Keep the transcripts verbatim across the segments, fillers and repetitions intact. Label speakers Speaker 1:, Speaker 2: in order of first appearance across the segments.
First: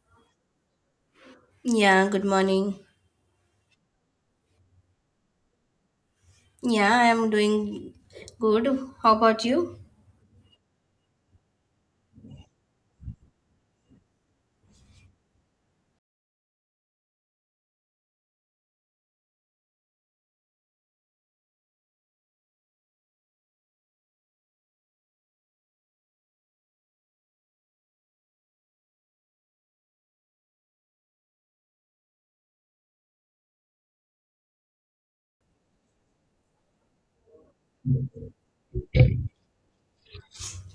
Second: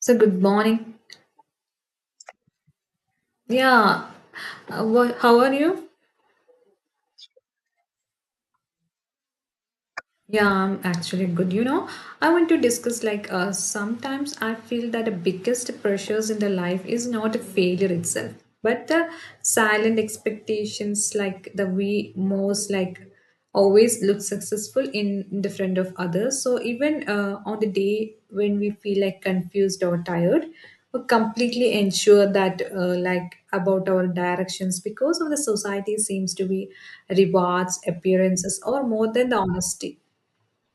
Speaker 1: So, good morning.
Speaker 2: Yeah, good morning.
Speaker 1: Yeah. Uh, wha- how are you?
Speaker 2: Yeah, I am doing good. How about you?
Speaker 1: Yeah, I'm actually good. You know, I want to discuss like uh, sometimes I feel that the biggest pressures in the life is not a failure itself, but the silent expectations like the we most like always look successful in, in the front of others. So even uh, on the day when we feel like confused or tired, we completely ensure that uh, like about our directions because of the society seems to be rewards appearances or more than the honesty.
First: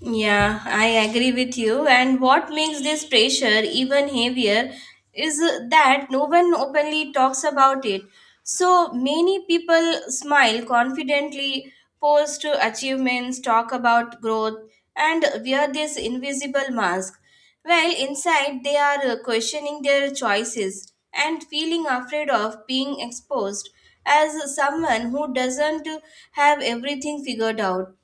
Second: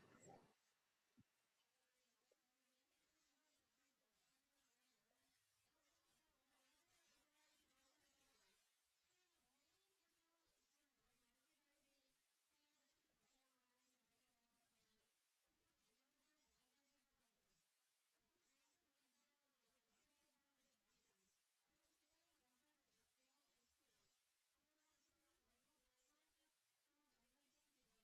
Speaker 2: Yeah, I agree with you. And what makes this pressure even heavier is that no one openly talks about it. So many people smile confidently, post achievements, talk about growth, and wear this invisible mask. Well, inside they are questioning their choices and feeling afraid of being exposed as someone who doesn't have everything figured out.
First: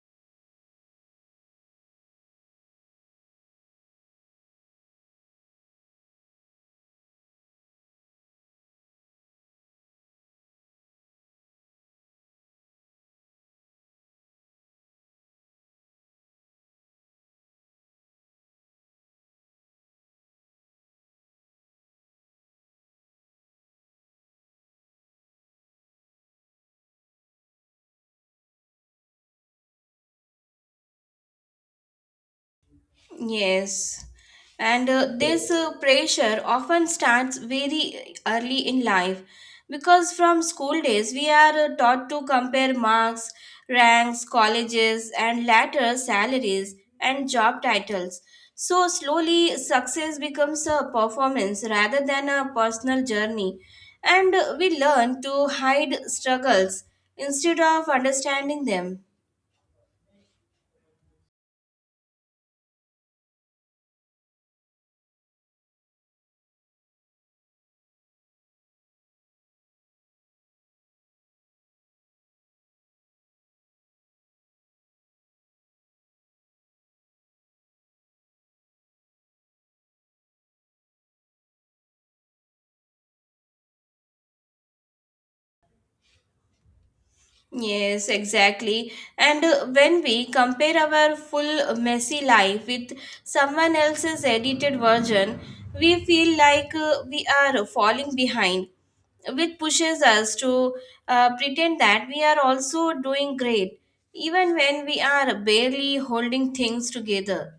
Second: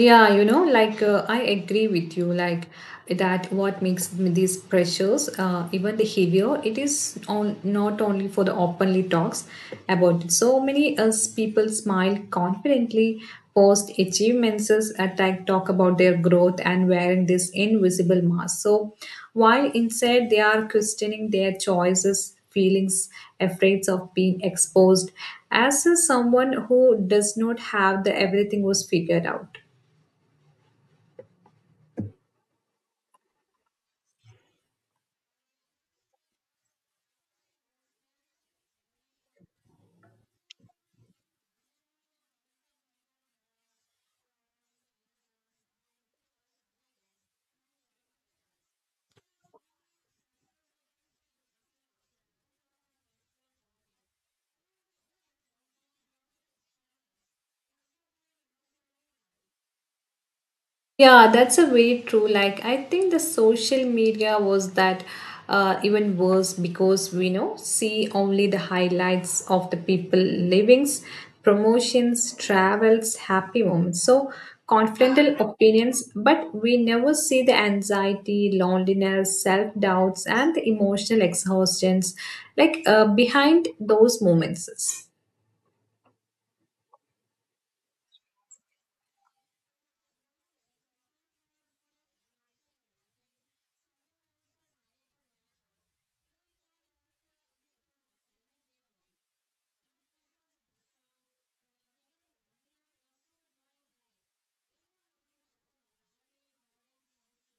Speaker 1: Yeah, you know, like uh, I agree with you, like that what makes m- these pressures uh, even the heavier, it is on not only for the openly talks about it. So many us people smile confidently, post achievements, attack, talk about their growth and wearing this invisible mask. So while inside they are questioning their choices, feelings, afraid of being exposed, as is someone who does not have the everything was figured out.
Speaker 2: Yes, and uh, this uh, pressure often starts very early in life because from school days we are uh, taught to compare marks, ranks, colleges, and later salaries and job titles. So, slowly, success becomes a performance rather than a personal journey, and uh, we learn to hide struggles instead of understanding them.
Speaker 1: Yeah, that's a very true. Like, I think the social media was that uh, even worse because we know see only the highlights of the people livings, promotions, travels, happy moments. So confidential opinions, but we never see the anxiety, loneliness, self doubts, and the emotional exhaustions like uh, behind those moments.
Speaker 2: Yes, exactly. And uh, when we compare our full uh, messy life with someone else's edited version, we feel like uh, we are falling behind, which pushes us to uh, pretend that we are also doing great, even when we are barely holding things together.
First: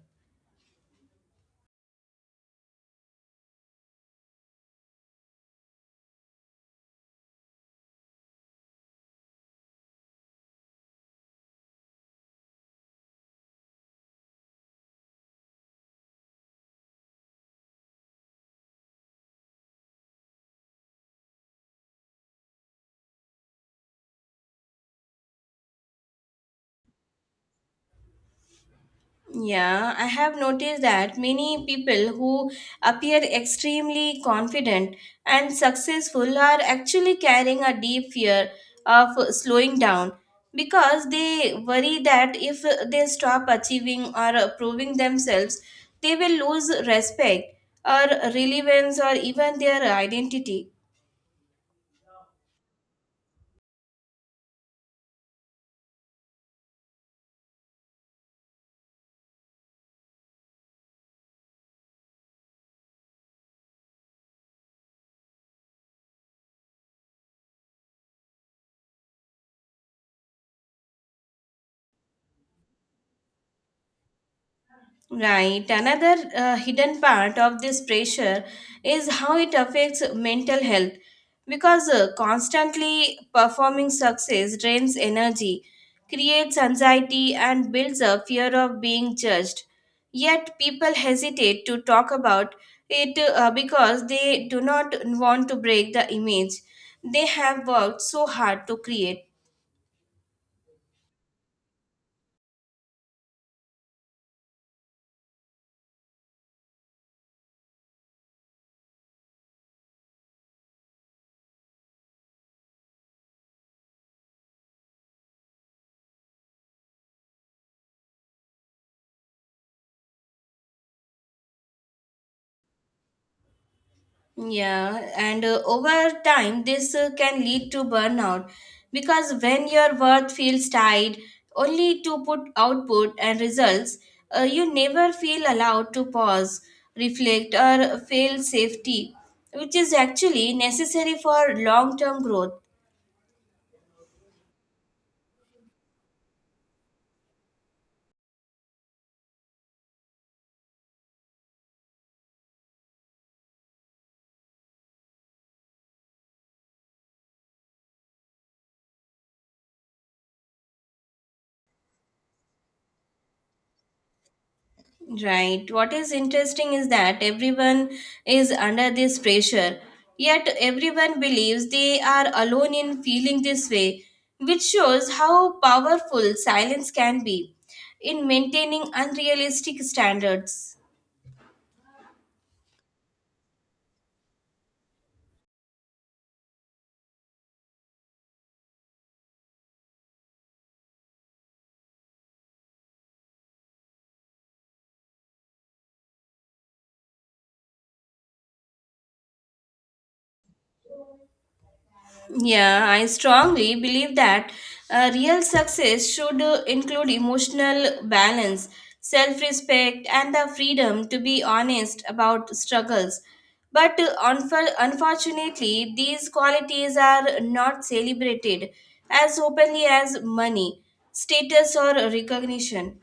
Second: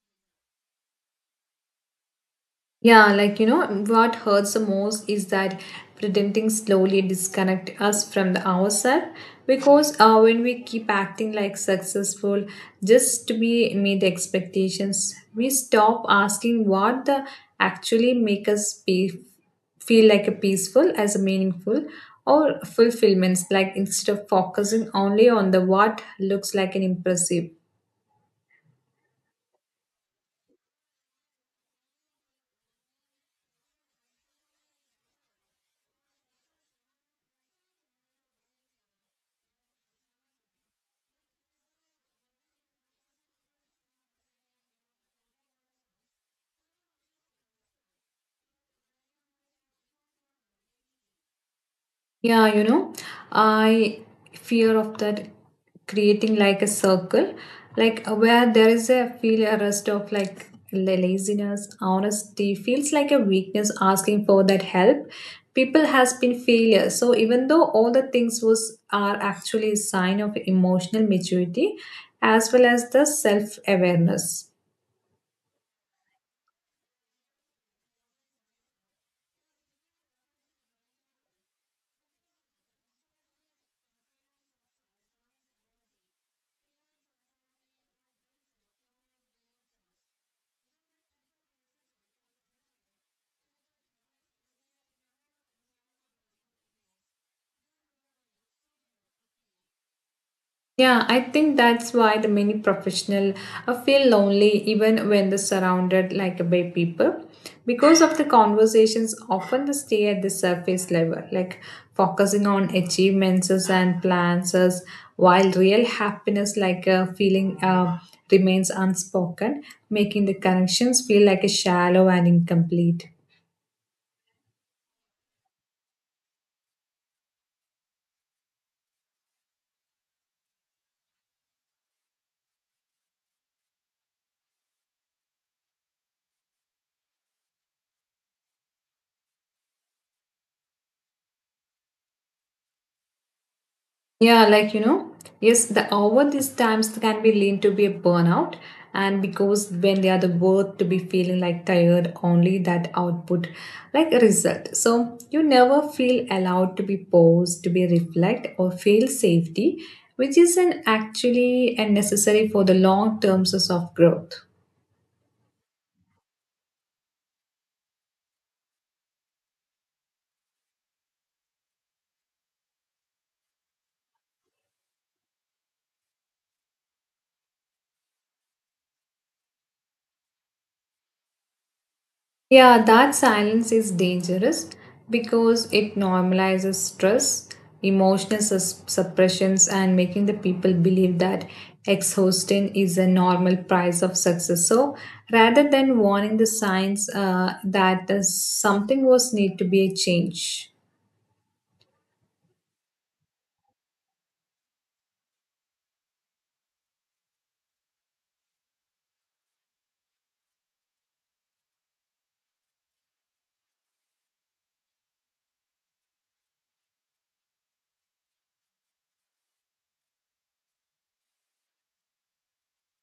Speaker 1: Yeah, like you know, what hurts the most is that pretending slowly disconnect us from the ourselves because uh, when we keep acting like successful just to be meet expectations, we stop asking what the actually make us be, feel like a peaceful as a meaningful or fulfillments like instead of focusing only on the what looks like an impressive.
Speaker 2: Yeah, I have noticed that many people who appear extremely confident and successful are actually carrying a deep fear of slowing down because they worry that if they stop achieving or proving themselves, they will lose respect or relevance or even their identity.
Speaker 1: Yeah, you know, I fear of that creating like a circle, like uh, where there is a feel a rest of like la- laziness, honesty feels like a weakness asking for that help. People has been failure. So even though all the things was are actually a sign of emotional maturity as well as the self-awareness.
Speaker 2: Right. Another uh, hidden part of this pressure is how it affects mental health because uh, constantly performing success drains energy, creates anxiety, and builds a fear of being judged. Yet people hesitate to talk about it uh, because they do not want to break the image they have worked so hard to create.
Speaker 1: Yeah, I think that's why the many professional uh, feel lonely even when they're surrounded like uh, by people. Because of the conversations often they stay at the surface level, like focusing on achievements and plans, as while real happiness like a feeling uh, remains unspoken, making the connections feel like a shallow and incomplete.
Speaker 2: Yeah, and uh, over time, this uh, can lead to burnout because when your worth feels tied only to put output and results, uh, you never feel allowed to pause, reflect, or feel safety, which is actually necessary for long term growth.
Speaker 1: Yeah, like you know, yes, the over these times can be lean to be a burnout, and because when they are the worth to be feeling like tired, only that output like a result. So you never feel allowed to be paused, to be reflect or feel safety, which isn't actually and necessary for the long terms of growth.
Speaker 2: Right. What is interesting is that everyone is under this pressure, yet everyone believes they are alone in feeling this way, which shows how powerful silence can be in maintaining unrealistic standards.
Speaker 1: Yeah, that silence is dangerous because it normalizes stress, emotional sus- suppressions, and making the people believe that exhaustion is a normal price of success. So, rather than warning the signs uh, that uh, something was need to be a change.
Speaker 2: Yeah, I strongly believe that uh, real success should uh, include emotional balance, self respect, and the freedom to be honest about struggles. But uh, unfor- unfortunately, these qualities are not celebrated as openly as money, status, or recognition.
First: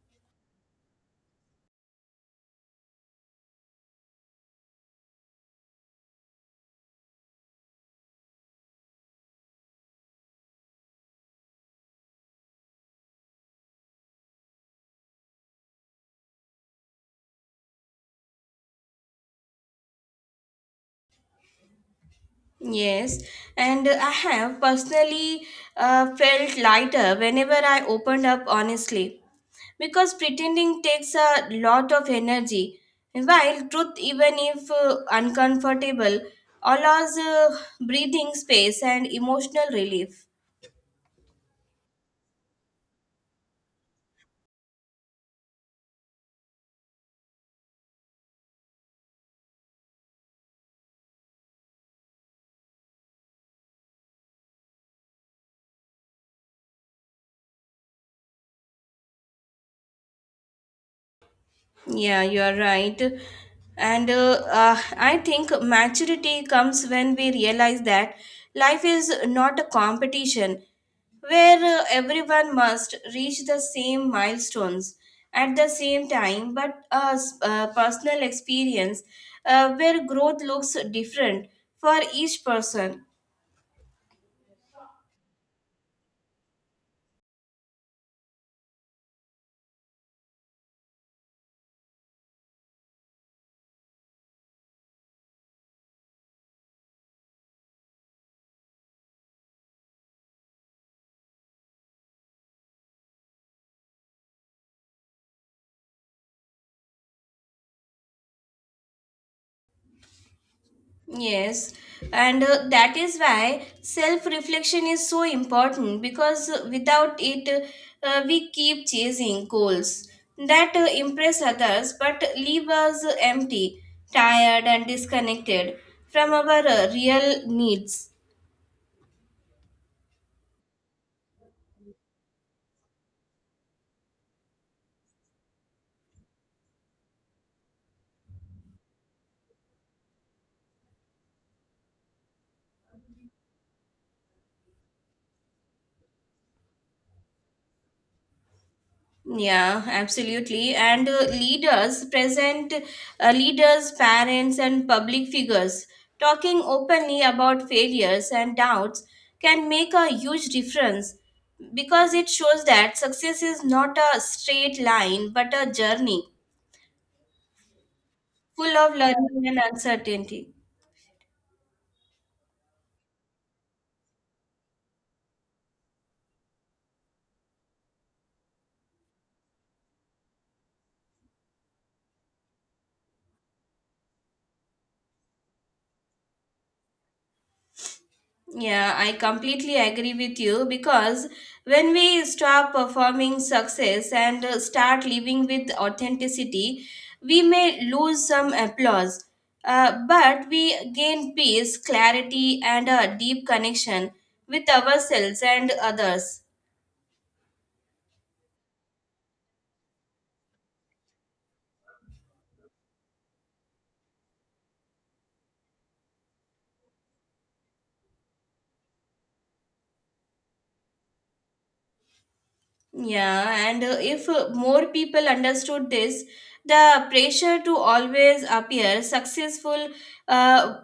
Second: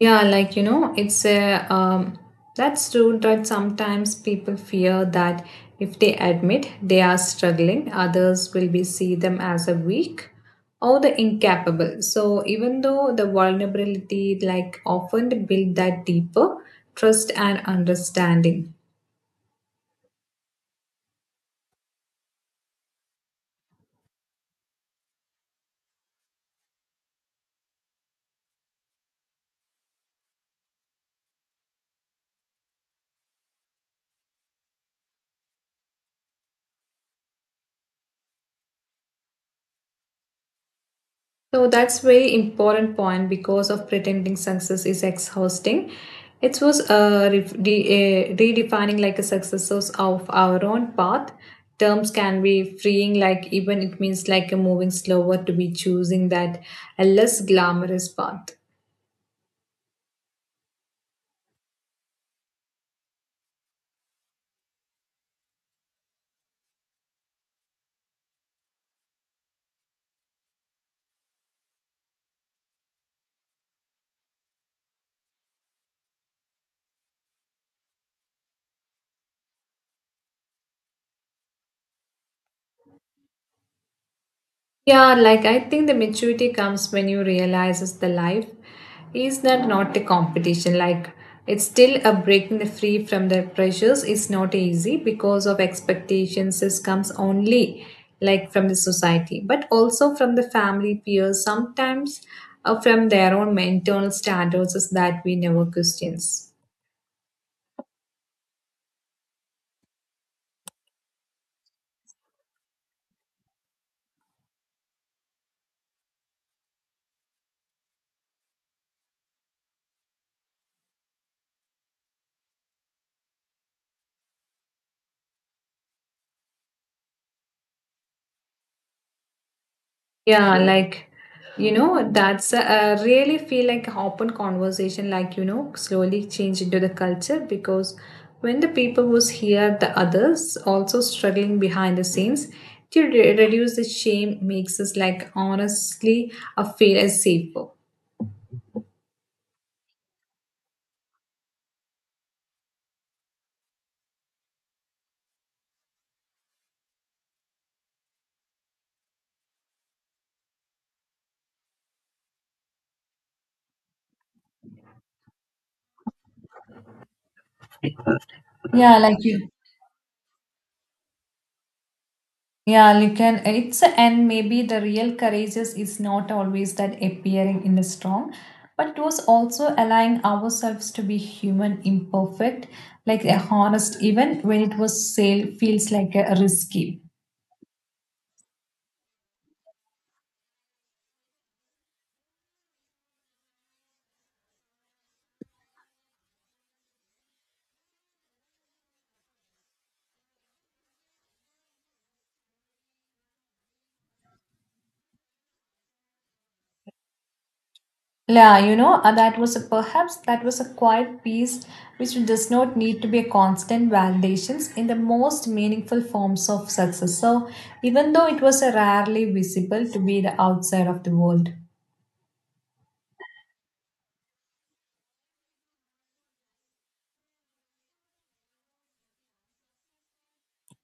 Speaker 1: Yeah, like you know, it's a um, that's true that sometimes people fear that if they admit they are struggling, others will be see them as a weak or the incapable. So even though the vulnerability like often build that deeper trust and understanding.
Speaker 2: Yes, and I have personally uh, felt lighter whenever I opened up honestly because pretending takes a lot of energy. While truth, even if uh, uncomfortable, allows uh, breathing space and emotional relief.
Speaker 1: So that's very important point because of pretending success is exhausting. It was uh, re- de- uh, redefining like a successes of our own path. Terms can be freeing, like even it means like a moving slower to be choosing that a less glamorous path.
Speaker 2: Yeah, you are right. And uh, uh, I think maturity comes when we realize that life is not a competition where uh, everyone must reach the same milestones at the same time, but a s- a personal experience uh, where growth looks different for each person.
Speaker 1: Yeah, like I think the maturity comes when you realizes the life is that not a competition. Like it's still a breaking the free from the pressures is not easy because of expectations. This comes only like from the society, but also from the family, peers, sometimes uh, from their own mental standards is that we never questions.
Speaker 2: Yes, and uh, that is why self reflection is so important because uh, without it, uh, we keep chasing goals that uh, impress others but leave us empty, tired, and disconnected from our uh, real needs.
Speaker 1: Yeah, like you know, that's uh, really feel like open conversation, like you know, slowly change into the culture because when the people was here, the others also struggling behind the scenes to re- reduce the shame makes us like honestly uh, feel as safer.
Speaker 2: Yeah, absolutely. And uh, leaders present, uh, leaders, parents, and public figures talking openly about failures and doubts can make a huge difference because it shows that success is not a straight line but a journey full of
Speaker 1: Yeah, like
Speaker 2: learning
Speaker 1: you
Speaker 2: and uncertainty.
Speaker 1: Yeah, you can. It's and maybe the real courageous is not always that appearing in a strong, but it was also allowing ourselves to be human, imperfect, like a honest, even when it was sale feels like a risky.
Speaker 2: Yeah, I completely agree with you because when we stop performing success and uh, start living with authenticity, we may lose some applause, uh, but we gain peace, clarity, and a deep connection with ourselves and others.
Speaker 1: Yeah, you know, uh, that was a, perhaps that was a quiet piece which does not need to be a constant validations in the most meaningful forms of success. So even though it was a rarely visible to be the outside of the world.
Speaker 2: Yeah, and uh, if uh, more people understood this, the pressure to always appear successful uh,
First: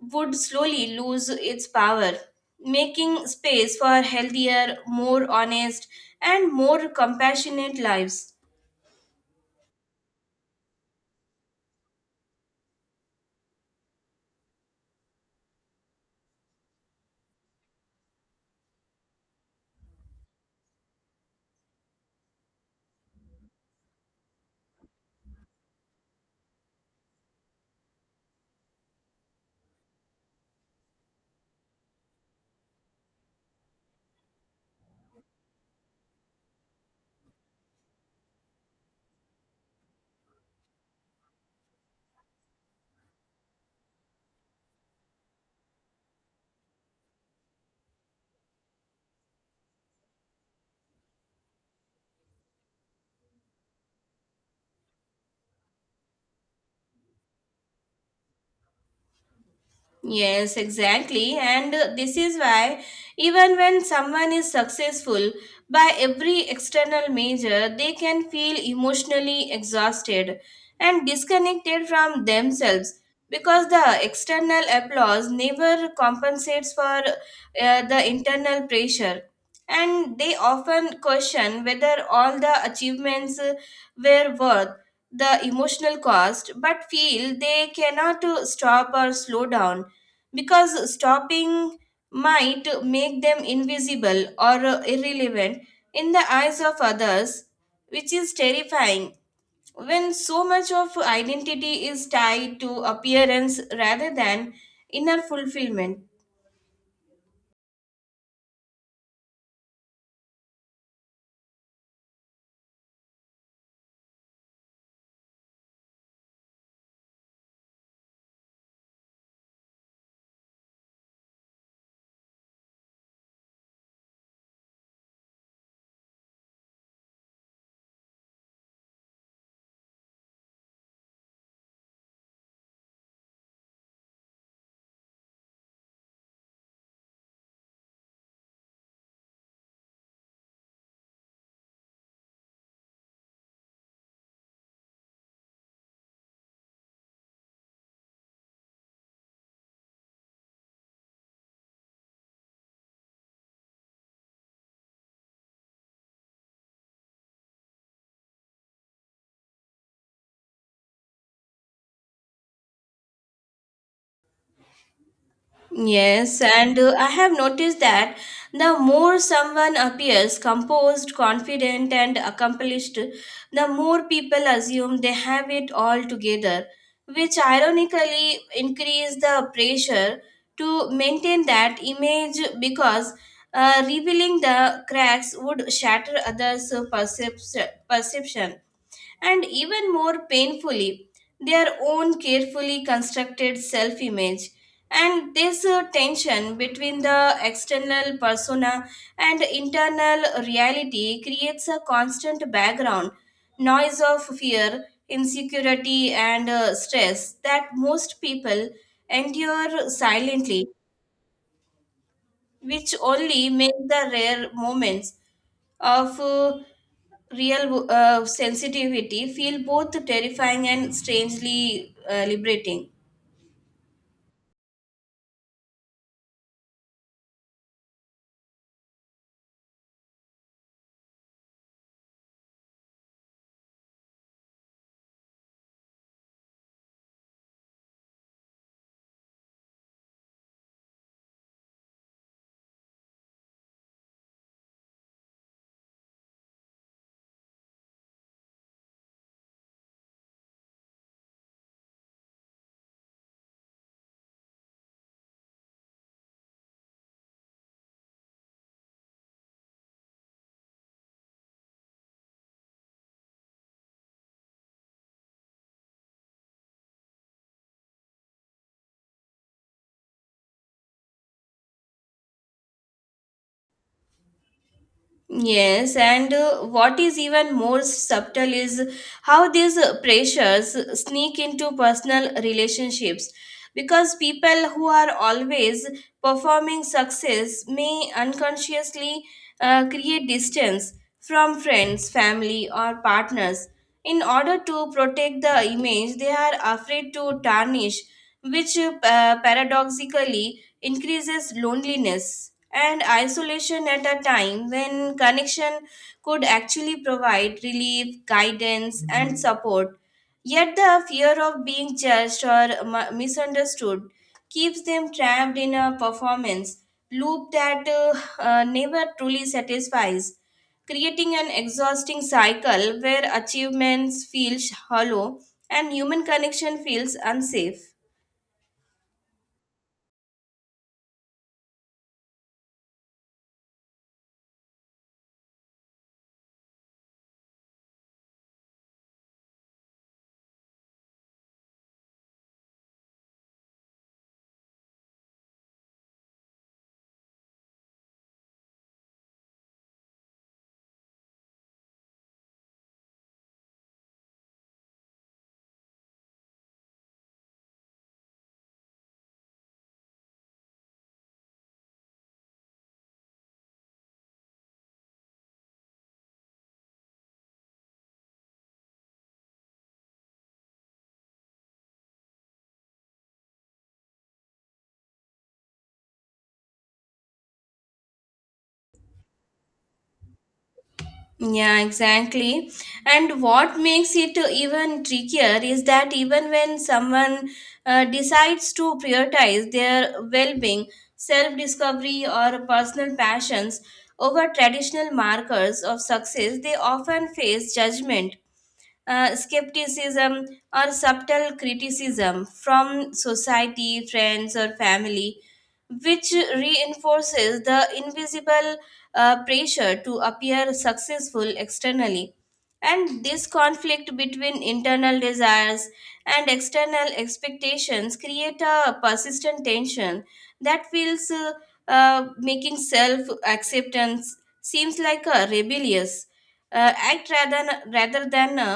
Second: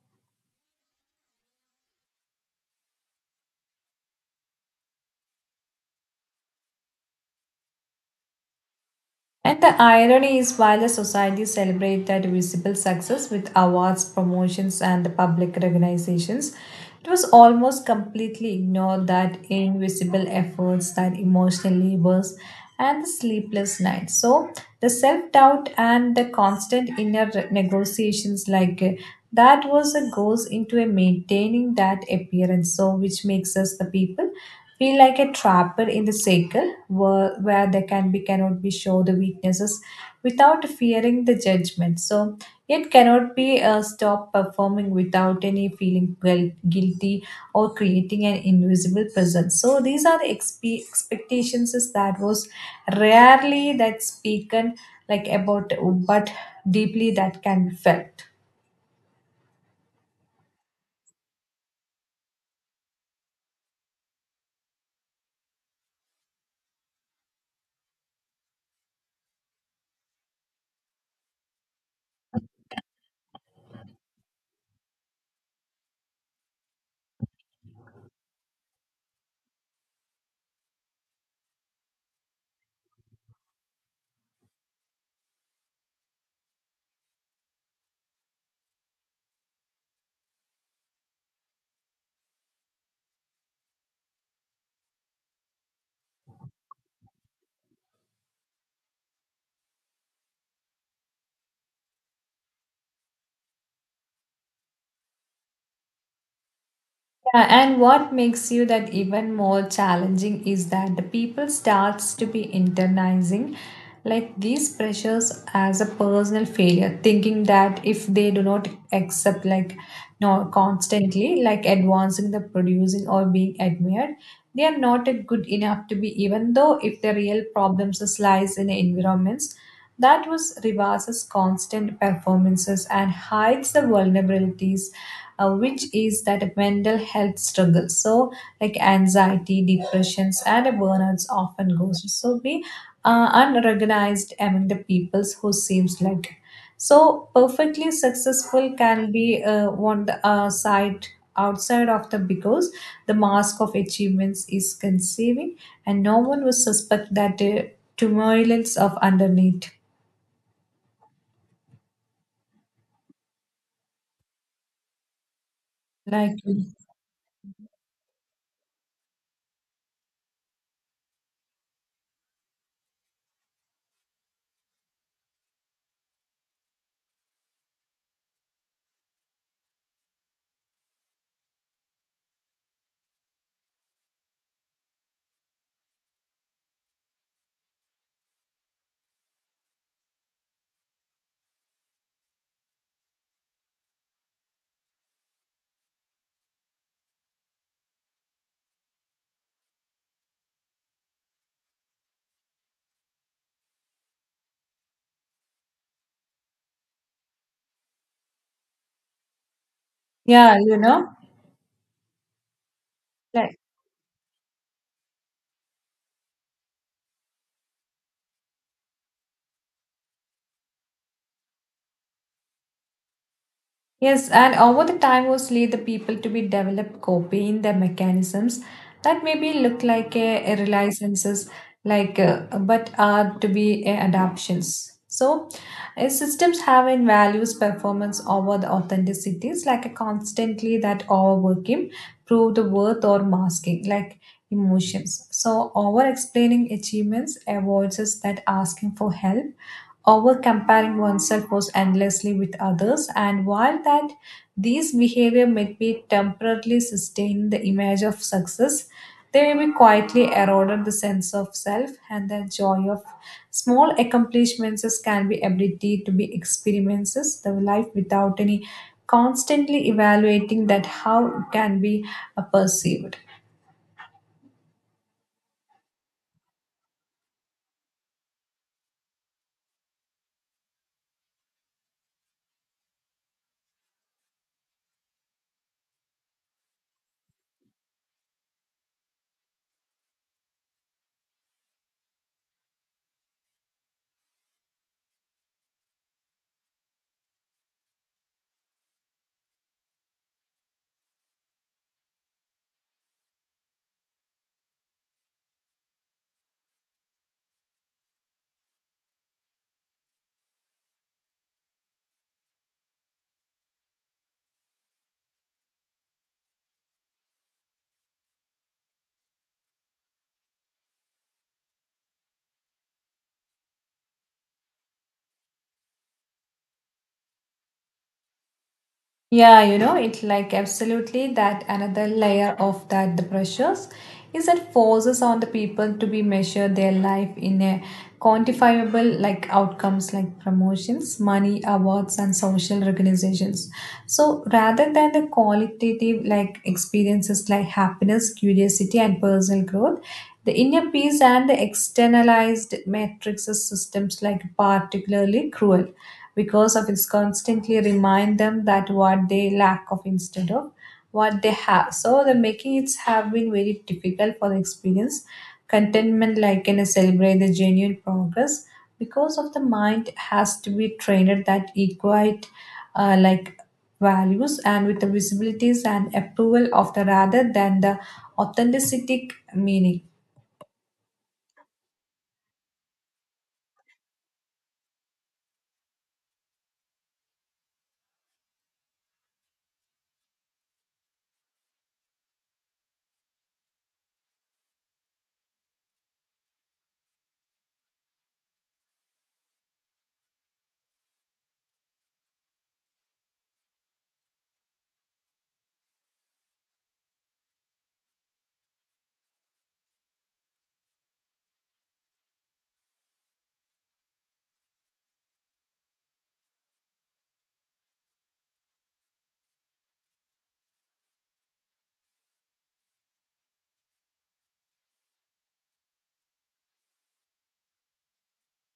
Speaker 2: would slowly lose its power, making space for healthier, more honest, and more compassionate lives.
Speaker 1: And the irony is, while the society celebrates that visible success with awards, promotions, and the public recognitions, it was almost completely ignored that invisible efforts, that emotional labors, and the sleepless nights. So, the self doubt and the constant inner negotiations, like uh, that, was a goes into a maintaining that appearance. So, which makes us the people feel like a trapper in the cycle where, where they can be cannot be show the weaknesses without fearing the judgment, so yet cannot be uh, stop performing without any feeling guil- guilty or creating an invisible presence, so these are the expe- expectations is that was rarely that spoken like about but deeply that can be felt.
Speaker 2: Yes, exactly. And uh, this is why, even when someone is successful by every external measure, they can feel emotionally exhausted and disconnected from themselves because the external applause never compensates for uh, the internal pressure. And they often question whether all the achievements uh, were worth the emotional cost, but feel they cannot uh, stop or slow down because stopping might make them invisible or uh, irrelevant in the eyes of others, which is terrifying. When so much of identity is tied to appearance rather than inner fulfillment.
Speaker 1: Yeah, and what makes you that even more challenging is that the people starts to be internalizing like these pressures as a personal failure, thinking that if they do not accept like no constantly like advancing the producing or being admired, they are not good enough to be even though if the real problems is lies in environments that was reverses constant performances and hides the vulnerabilities, uh, which is that mental health struggle, so like anxiety depressions and burnouts often goes so be uh, unrecognized among the peoples who seems like so perfectly successful can be uh, on the uh, side outside of the, because the mask of achievements is conceiving and no one will suspect that the turbulence of underneath like
Speaker 2: Yes, and uh, I have noticed that the more someone appears composed, confident, and accomplished, the more people assume they have it all together, which ironically increase the pressure to maintain that image because uh, revealing the cracks would shatter others' percep- perception and even more painfully, their own carefully constructed self image. And this uh, tension between the external persona and internal reality creates a constant background noise of fear, insecurity, and uh, stress that most people endure
Speaker 1: yeah
Speaker 2: silently,
Speaker 1: you know
Speaker 2: which only
Speaker 1: like.
Speaker 2: make the rare moments of uh, real uh, sensitivity feel both terrifying and strangely uh, liberating.
Speaker 1: Yes, and over the time, mostly the people to be developed copying the mechanisms that maybe look like a, a relicenses, like uh, but are to be uh, adaptions. So, uh, systems have in values performance over the authenticities, like a constantly that overworking prove the worth or masking, like emotions. So, over explaining achievements avoids us that asking for help over-comparing oneself was endlessly with others, and while that these behavior may be temporarily sustain the image of success, they may be quietly eroded the sense of self and the joy of small accomplishments can be ability to be experiences the life without any constantly evaluating that how it can be uh, perceived.
Speaker 2: Yes, and uh, what is even more subtle is how these uh, pressures sneak into personal relationships because people who are always performing success may unconsciously uh, create distance from friends, family, or partners in order to protect the image they are afraid to tarnish, which uh, paradoxically increases loneliness and isolation at a time when connection could actually provide relief, guidance, and support. Yet the fear of being judged or mu- misunderstood keeps them trapped in a performance loop that uh, uh, never truly satisfies, creating an exhausting cycle where achievements feel hollow and human connection feels unsafe.
Speaker 1: Yeah, you know, it's like absolutely that another layer of that the pressures is that forces on the people to be measure their life in a quantifiable like outcomes like promotions, money, awards, and social recognitions. So rather than the qualitative like experiences like happiness, curiosity, and personal growth, the inner peace and the externalized matrices systems like particularly cruel because of it's constantly remind them that what they lack of instead of what they have, so the making it's have been very difficult for the experience contentment like in a celebrate the genuine progress because of the mind has to be trained that equate uh, like values and with the visibilities and approval of the rather than the authenticity meaning.
Speaker 2: Yeah, exactly. And what makes it even trickier is that even when someone uh, decides to prioritize their well being, self discovery, or personal passions over traditional markers of success, they often face judgment uh, skepticism or subtle criticism from society, friends, or family, which reinforces the invisible uh, pressure to appear successful externally. And this conflict between internal desires and external expectations create a persistent tension that feels uh, uh, making self acceptance seems like a rebellious uh, act rather rather than a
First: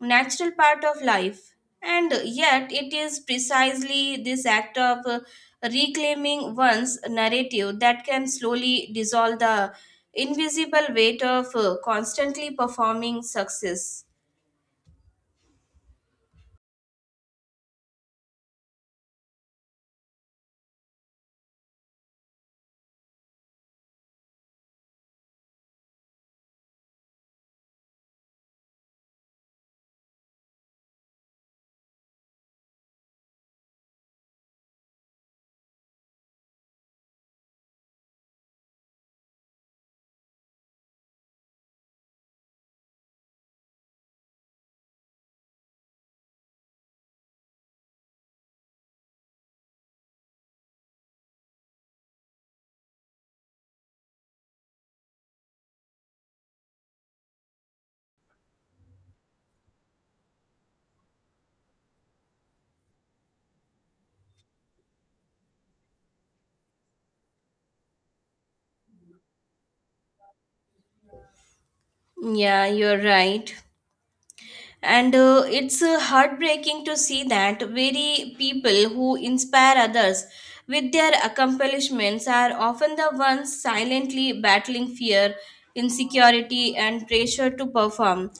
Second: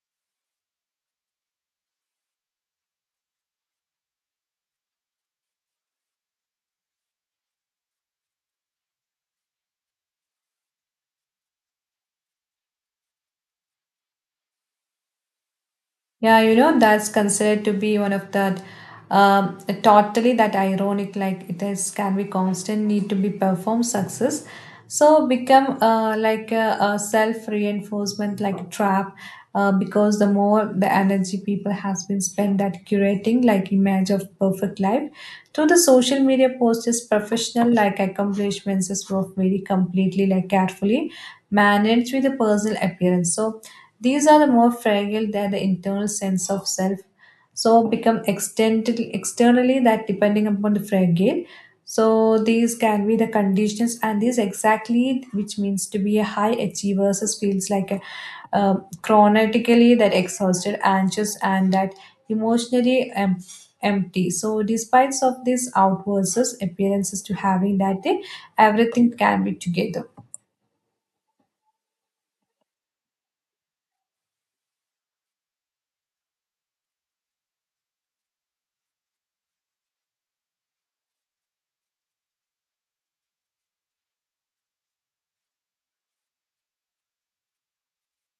Speaker 2: natural part of life, and yet it is precisely this act of uh, reclaiming one's narrative that can slowly dissolve the invisible weight of uh, constantly performing success.
Speaker 1: Yeah, you know, that's considered to be one of that um, totally that ironic, like it is can be constant need to be performed success. So become uh, like a, a self reinforcement, like trap, uh, because the more the energy people has been spent at curating like image of perfect life through the social media posts is professional like accomplishments is were very completely like carefully managed with the personal appearance. So these are the more fragile than the internal sense of self, so become externally, externally that depending upon the fragile. So these can be the conditions, and these exactly which means to be a high achiever versus feels like a um, chronically that exhausted, anxious, and that emotionally em- empty. So despite of these outwards appearances to having that day, everything can be together.
Speaker 2: Yeah, you're right. And uh, it's uh, heartbreaking to see that very people who inspire others with their accomplishments are often the ones silently battling fear, insecurity, and pressure to perform.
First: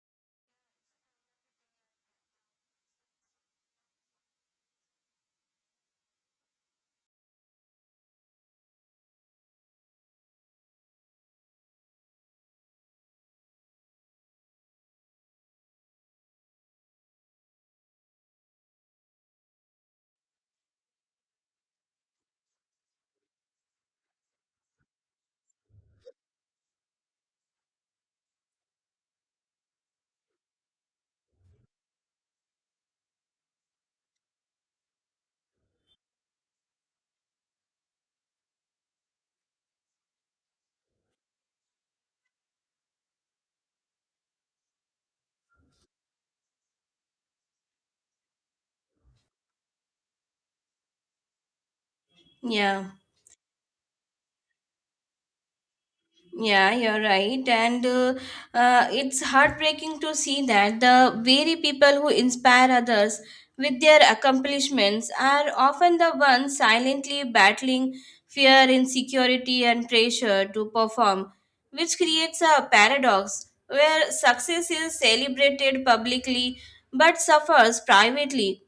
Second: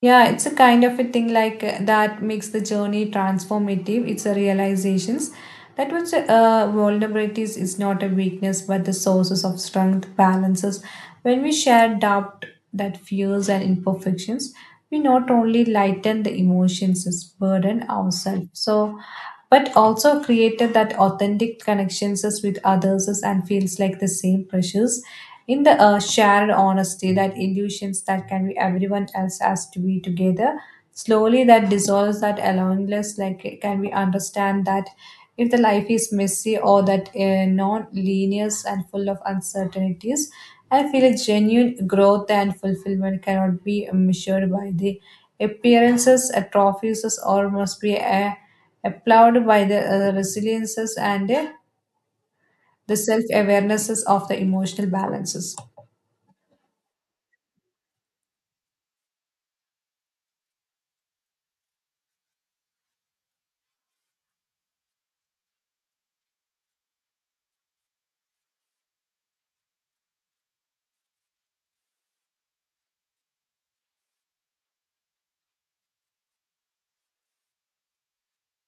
Speaker 1: Yeah, it's a kind of a thing like uh, that makes the journey transformative. It's a realizations that which uh, vulnerabilities is not a weakness but the sources of strength balances. When we share doubt, that fears and imperfections, we not only lighten the emotions as burden ourselves. So, but also created that authentic connections as with others as and feels like the same pressures in the uh, shared honesty that illusions that can be everyone else has to be together slowly that dissolves that aloneness like it can we understand that if the life is messy or that uh, non-linear and full of uncertainties, I feel a genuine growth and fulfillment cannot be measured by the appearances, uh, trophies, or must be uh, applauded by the uh, resiliences, and uh,
Speaker 2: Yeah.
Speaker 1: the self-awarenesses of the emotional balances,
Speaker 2: Yeah, you're right. And uh, uh, it's heartbreaking to see that the very people who inspire others with their accomplishments are often the ones silently battling fear, insecurity, and pressure to perform, which creates a paradox where success is celebrated publicly but suffers privately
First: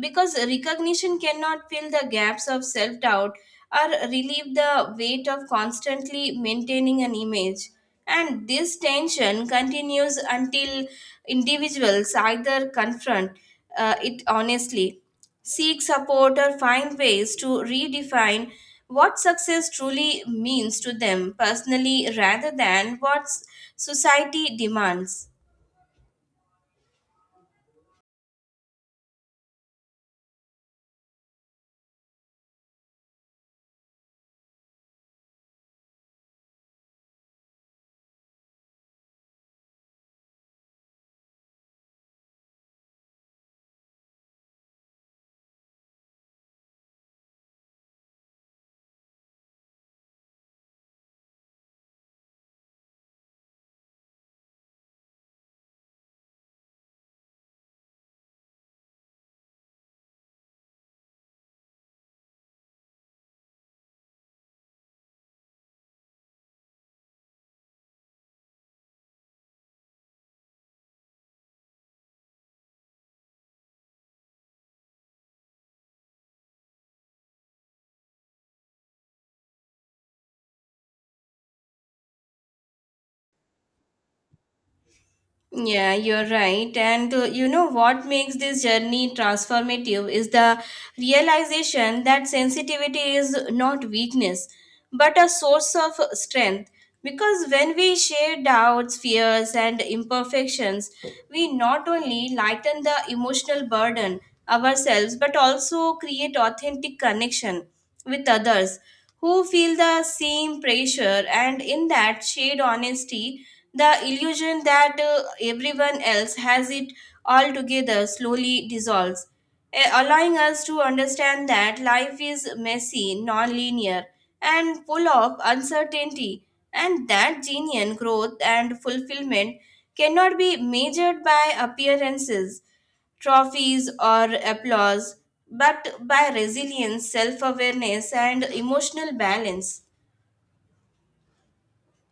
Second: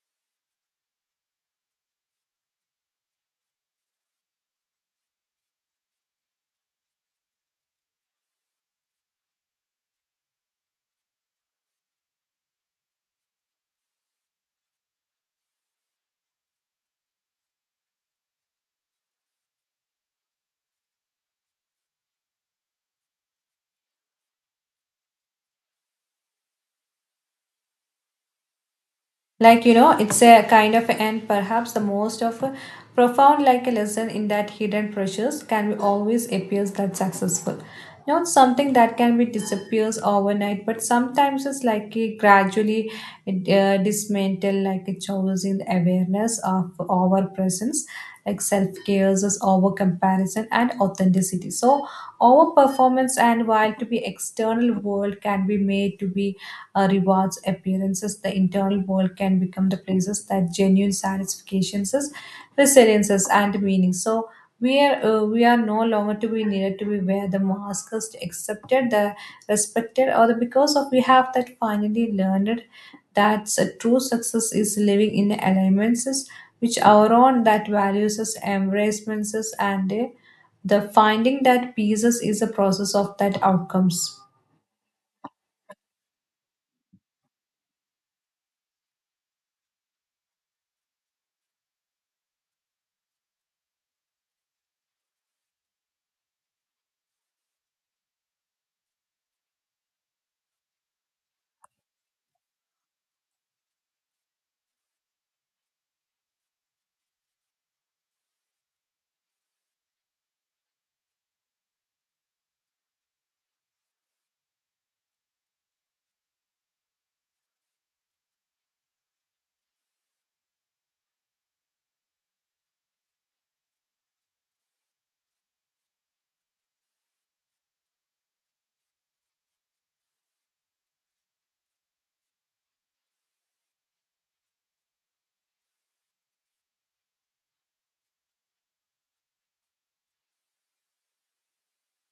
Speaker 2: because recognition cannot fill the gaps of self doubt or relieve the weight of constantly maintaining an image. And this tension continues until individuals either confront uh, it honestly, seek support, or find ways to redefine what success truly means to them personally rather than what s- society demands.
Speaker 1: like you know it's a kind of and perhaps the most of a profound like a lesson in that hidden pressures can be always appears that successful, not something that can be disappears overnight but sometimes it's like a gradually uh, dismantle like a chose in the awareness of our presence, like self cares is over comparison and authenticity, so our performance and while to be external world can be made to be uh, rewards, appearances, the internal world can become the places that genuine satisfactions, is, resiliences, and meaning. So we are uh, we are no longer to be needed to be where the mask is accepted, the respected, or the because of we have that finally learned that a true success is living in the alliances which our own that values us, embraces us, and uh, the finding that pieces is a process of that outcomes.
Speaker 2: Yeah, you're right. And uh, you know what makes this journey transformative is the realization that sensitivity is not weakness, but a source of strength. Because when we share doubts, fears, and imperfections, we not only lighten the emotional burden ourselves, but also create authentic connection with others who feel the same pressure. And in that shared honesty, the illusion that uh, everyone else has it all together slowly dissolves, eh, allowing us to understand that life is messy, non-linear, and full of uncertainty, and that genuine growth and fulfillment cannot be measured by appearances, trophies, or applause, but by resilience, self awareness, and emotional balance.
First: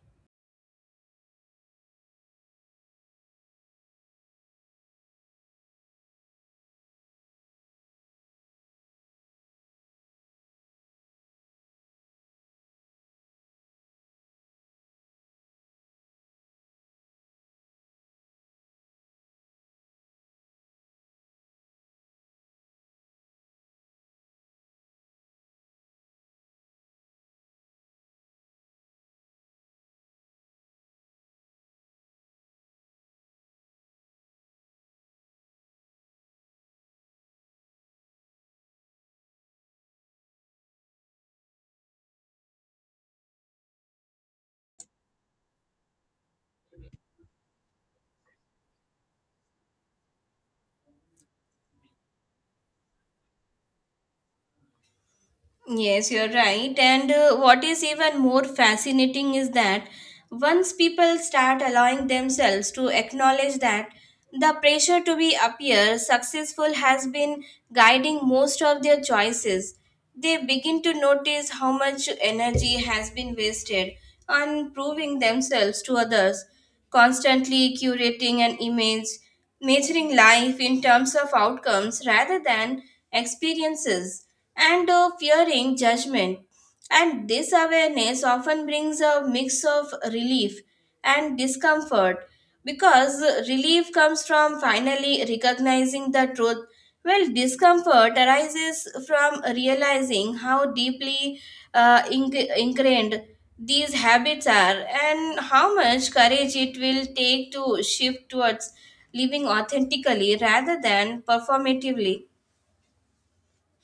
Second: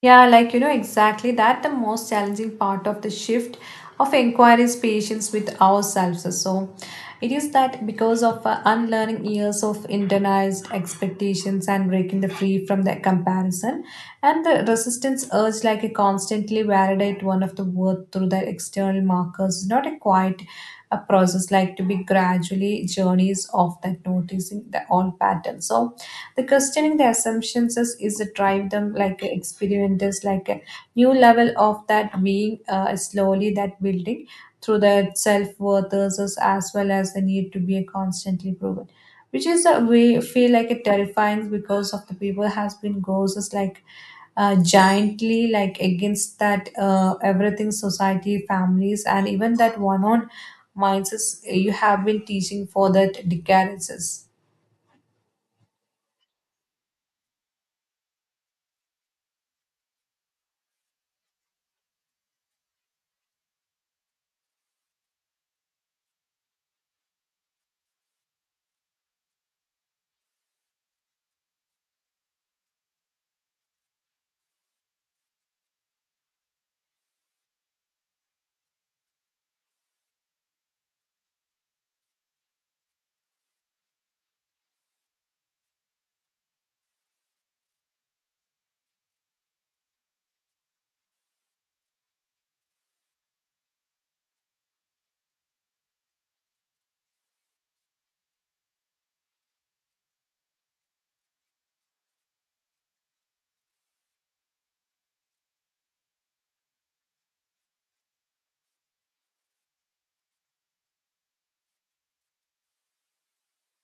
Speaker 1: Yeah, like you know, exactly that the most challenging part of the shift of inquiry is patience with ourselves. So it is that because of uh, unlearning years of internalized expectations and breaking the free from the comparison and the resistance urge like a constantly validate one of the worth through the external markers is not a quite a process like to be gradually journeys of that noticing the all patterns. So the questioning the assumptions is, is to drive them like a experimenters like a new level of that being uh, slowly that building through the self-worth as as well as the need to be constantly proven, which is a way feel like a terrifying because of the people has been goes as like uh, giantly like against that uh, everything society families and even that one on minds is- you have been teaching for that decades.
Speaker 2: Yes, you're right. And uh, what is even more fascinating is that once people start allowing themselves to acknowledge that the pressure to be appear successful has been guiding most of their choices. They begin to notice how much energy has been wasted on proving themselves to others, constantly curating an image, measuring life in terms of outcomes rather than experiences, and uh, fearing judgment. And this awareness often brings a mix of relief and discomfort because relief comes from finally recognizing the truth, well discomfort arises from realizing how deeply uh, inc- ingrained these habits are and how much courage it will take to shift towards living authentically rather than performatively.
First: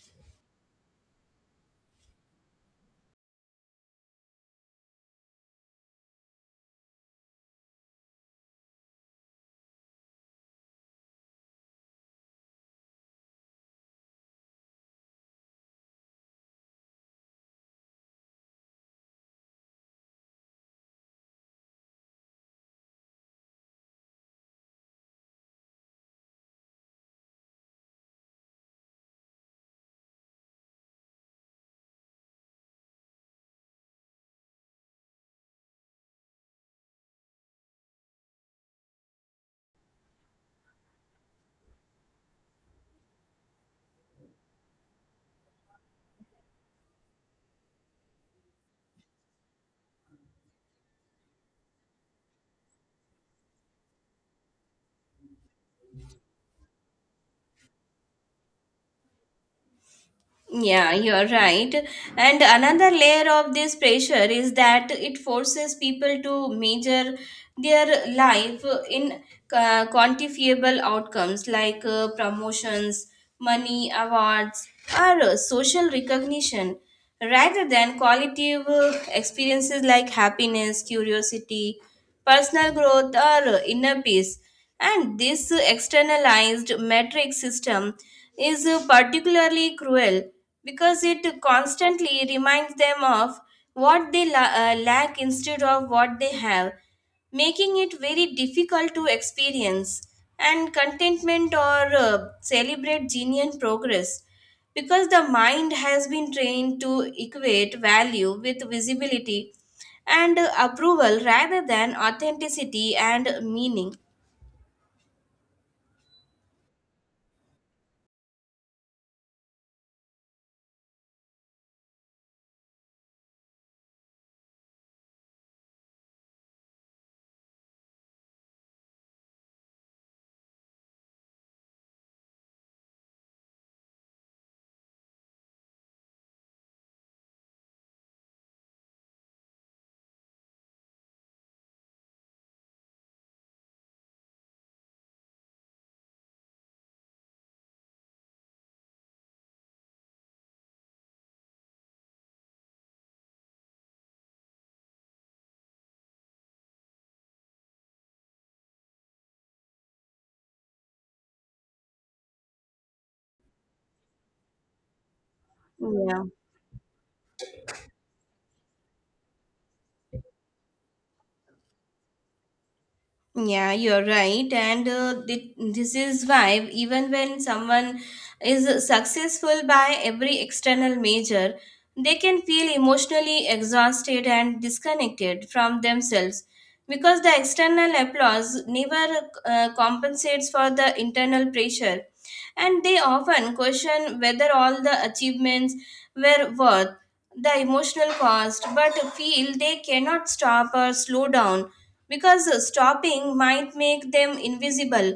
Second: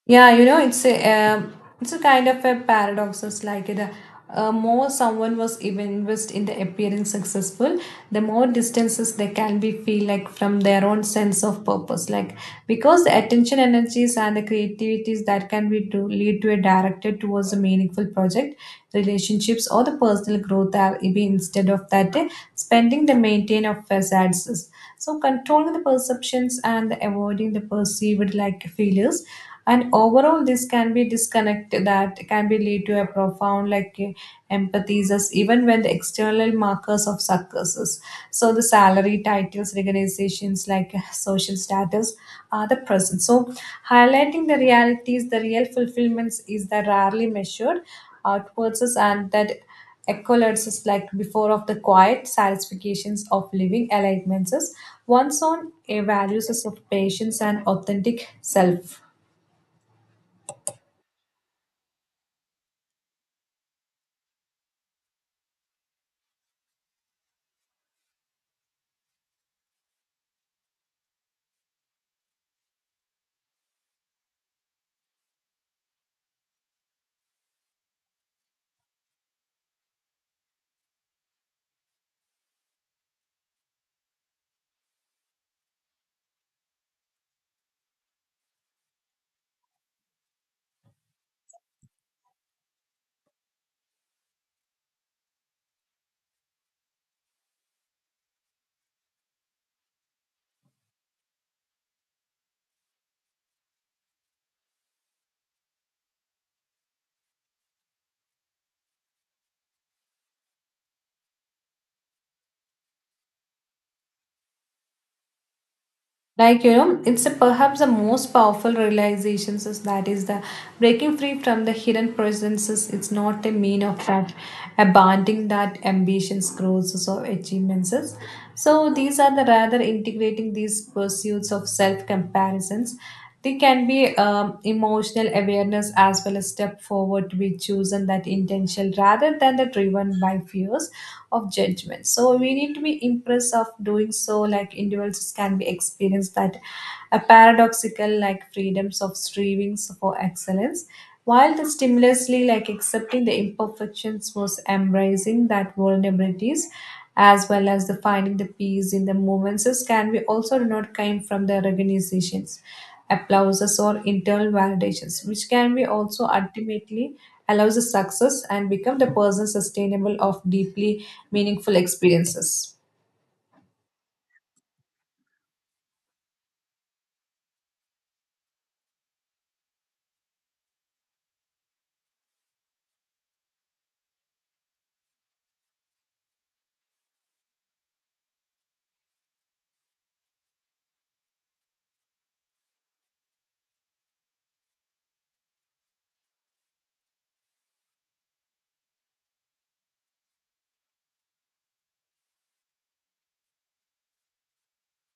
Speaker 1: Yeah, you know, it's a um, it's a kind of a paradox. It's like the uh, uh, more someone was even invest in the appearing successful, the more distances they can be feel like from their own sense of purpose. Like because the attention energies and the creativities that can be to lead to a directed towards a meaningful project, relationships or the personal growth are be instead of that uh, spending the maintain of facades. So controlling the perceptions and avoiding the perceived like failures, and overall this can be disconnect that can be lead to a profound like eh, empathy is us- even when the external markers of successes, so the salary titles recognitions like eh, social status are the present, so highlighting the realities the real fulfillments is the rarely measured outwards us and that accolades is like before of the quiet satisfactions of living alignments is one's own eh, values is of patience and authentic self,
Speaker 2: Yeah, you're right. And another layer of this pressure is that it forces people to measure their life in uh, quantifiable outcomes like uh, promotions, money, awards, or uh, social recognition rather than qualitative uh, experiences like happiness, curiosity, personal growth, or uh, inner peace. And this externalized metric system is particularly cruel because it constantly reminds them of what they la- uh, lack instead of what they have, making it very difficult to experience and contentment or uh, celebrate genuine progress because the mind has been trained to equate value with visibility and uh, approval rather than authenticity and meaning.
Speaker 1: like you know it's a, perhaps the most powerful realizations is that is the breaking free from the hidden presences, it's not a mean of that abandoning that ambitions growths or achievements is. So these are the rather integrating these pursuits of self comparisons there can be um, emotional awareness as well as step forward to be chosen that intentional rather than the driven by fears of judgment. So we need to be impressed of doing so, like individuals can be experienced that a paradoxical like freedoms of strivings for excellence while the stimulously like accepting the imperfections was embracing that vulnerabilities as well as the finding the peace in the moments can be also not came from the organizations, applauses, or internal validations, which can be
Speaker 2: Yeah,
Speaker 1: also ultimately allows the success and become the person sustainable of deeply meaningful experiences.
Speaker 2: yeah, you're right, and uh, thi- this is why even when someone is successful by every external measure, they can feel emotionally exhausted and disconnected from themselves because the external applause never uh, compensates for the internal pressure, and they often question whether all the achievements were worth the emotional cost, but feel they cannot stop or slow down because stopping might make them invisible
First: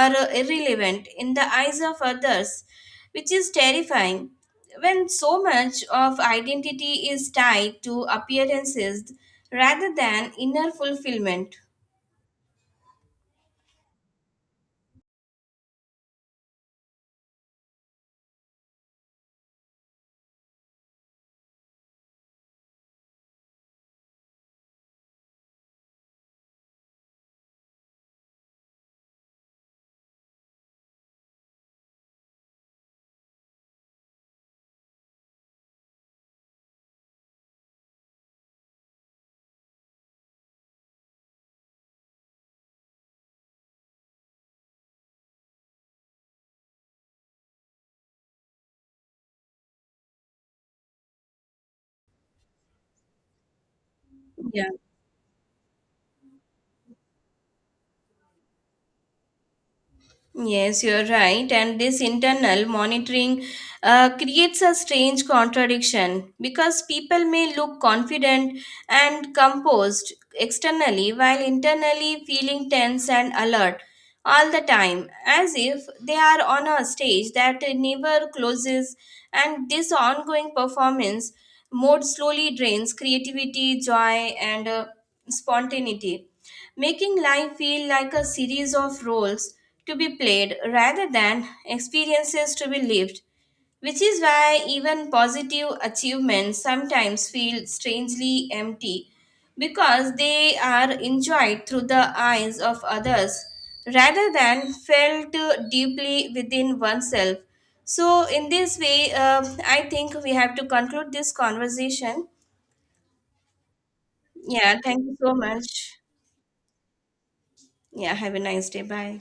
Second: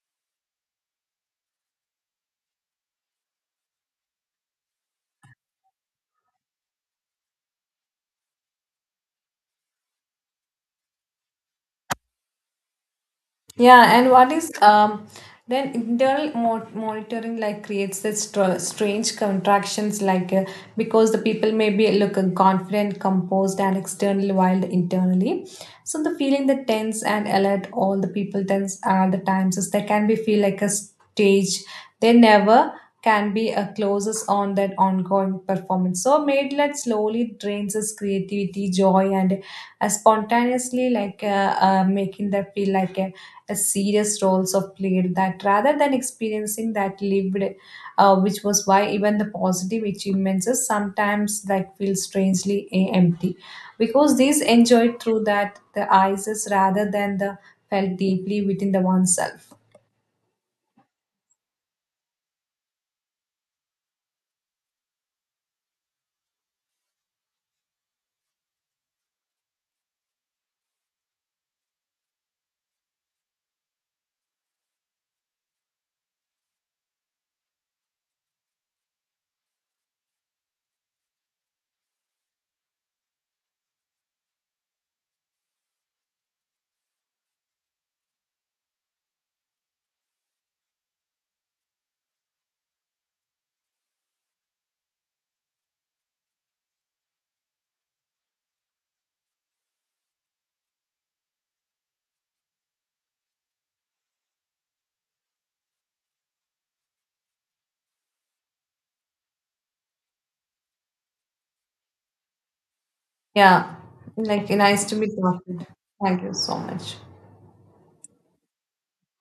Speaker 2: or irrelevant in the eyes of others, which is terrifying when so much of identity is tied to appearances rather than inner fulfillment.
Speaker 1: Yeah, and what is um then internal mo- monitoring like creates this str- strange contractions like uh, because the people may be look uh, confident, composed, and external wild internally. So the feeling that tense and alert all the people tense all the times is they can be feel like a stage. They never can be a closes on that ongoing performance. So made let slowly drains his creativity, joy, and uh, spontaneously like uh, uh, making them feel like a a serious roles of played that rather than experiencing that lived uh, which was why even the positive achievements is sometimes like feel strangely eh, empty because these
Speaker 2: Yeah.
Speaker 1: enjoyed through that the eyes is rather than the felt deeply within the oneself.
Speaker 2: Yes, you're right. And this internal monitoring uh, creates a strange contradiction because people may look confident and composed externally while internally feeling tense and alert all the time, as if they are on a stage that never closes. And this ongoing performance mode slowly drains creativity, joy, and uh, spontaneity, making life feel like a series of roles to be played rather than experiences to be lived, which is why even positive achievements sometimes feel strangely empty because they are enjoyed through the eyes of others rather than felt deeply within oneself. So, in this way, uh, I think we have to conclude this conversation.
Speaker 1: Yeah, like
Speaker 2: Yeah,
Speaker 1: nice to
Speaker 2: thank
Speaker 1: meet
Speaker 2: you so
Speaker 1: you.
Speaker 2: much.
Speaker 1: Thank you so much.
Speaker 2: Yeah, have a nice day. Bye.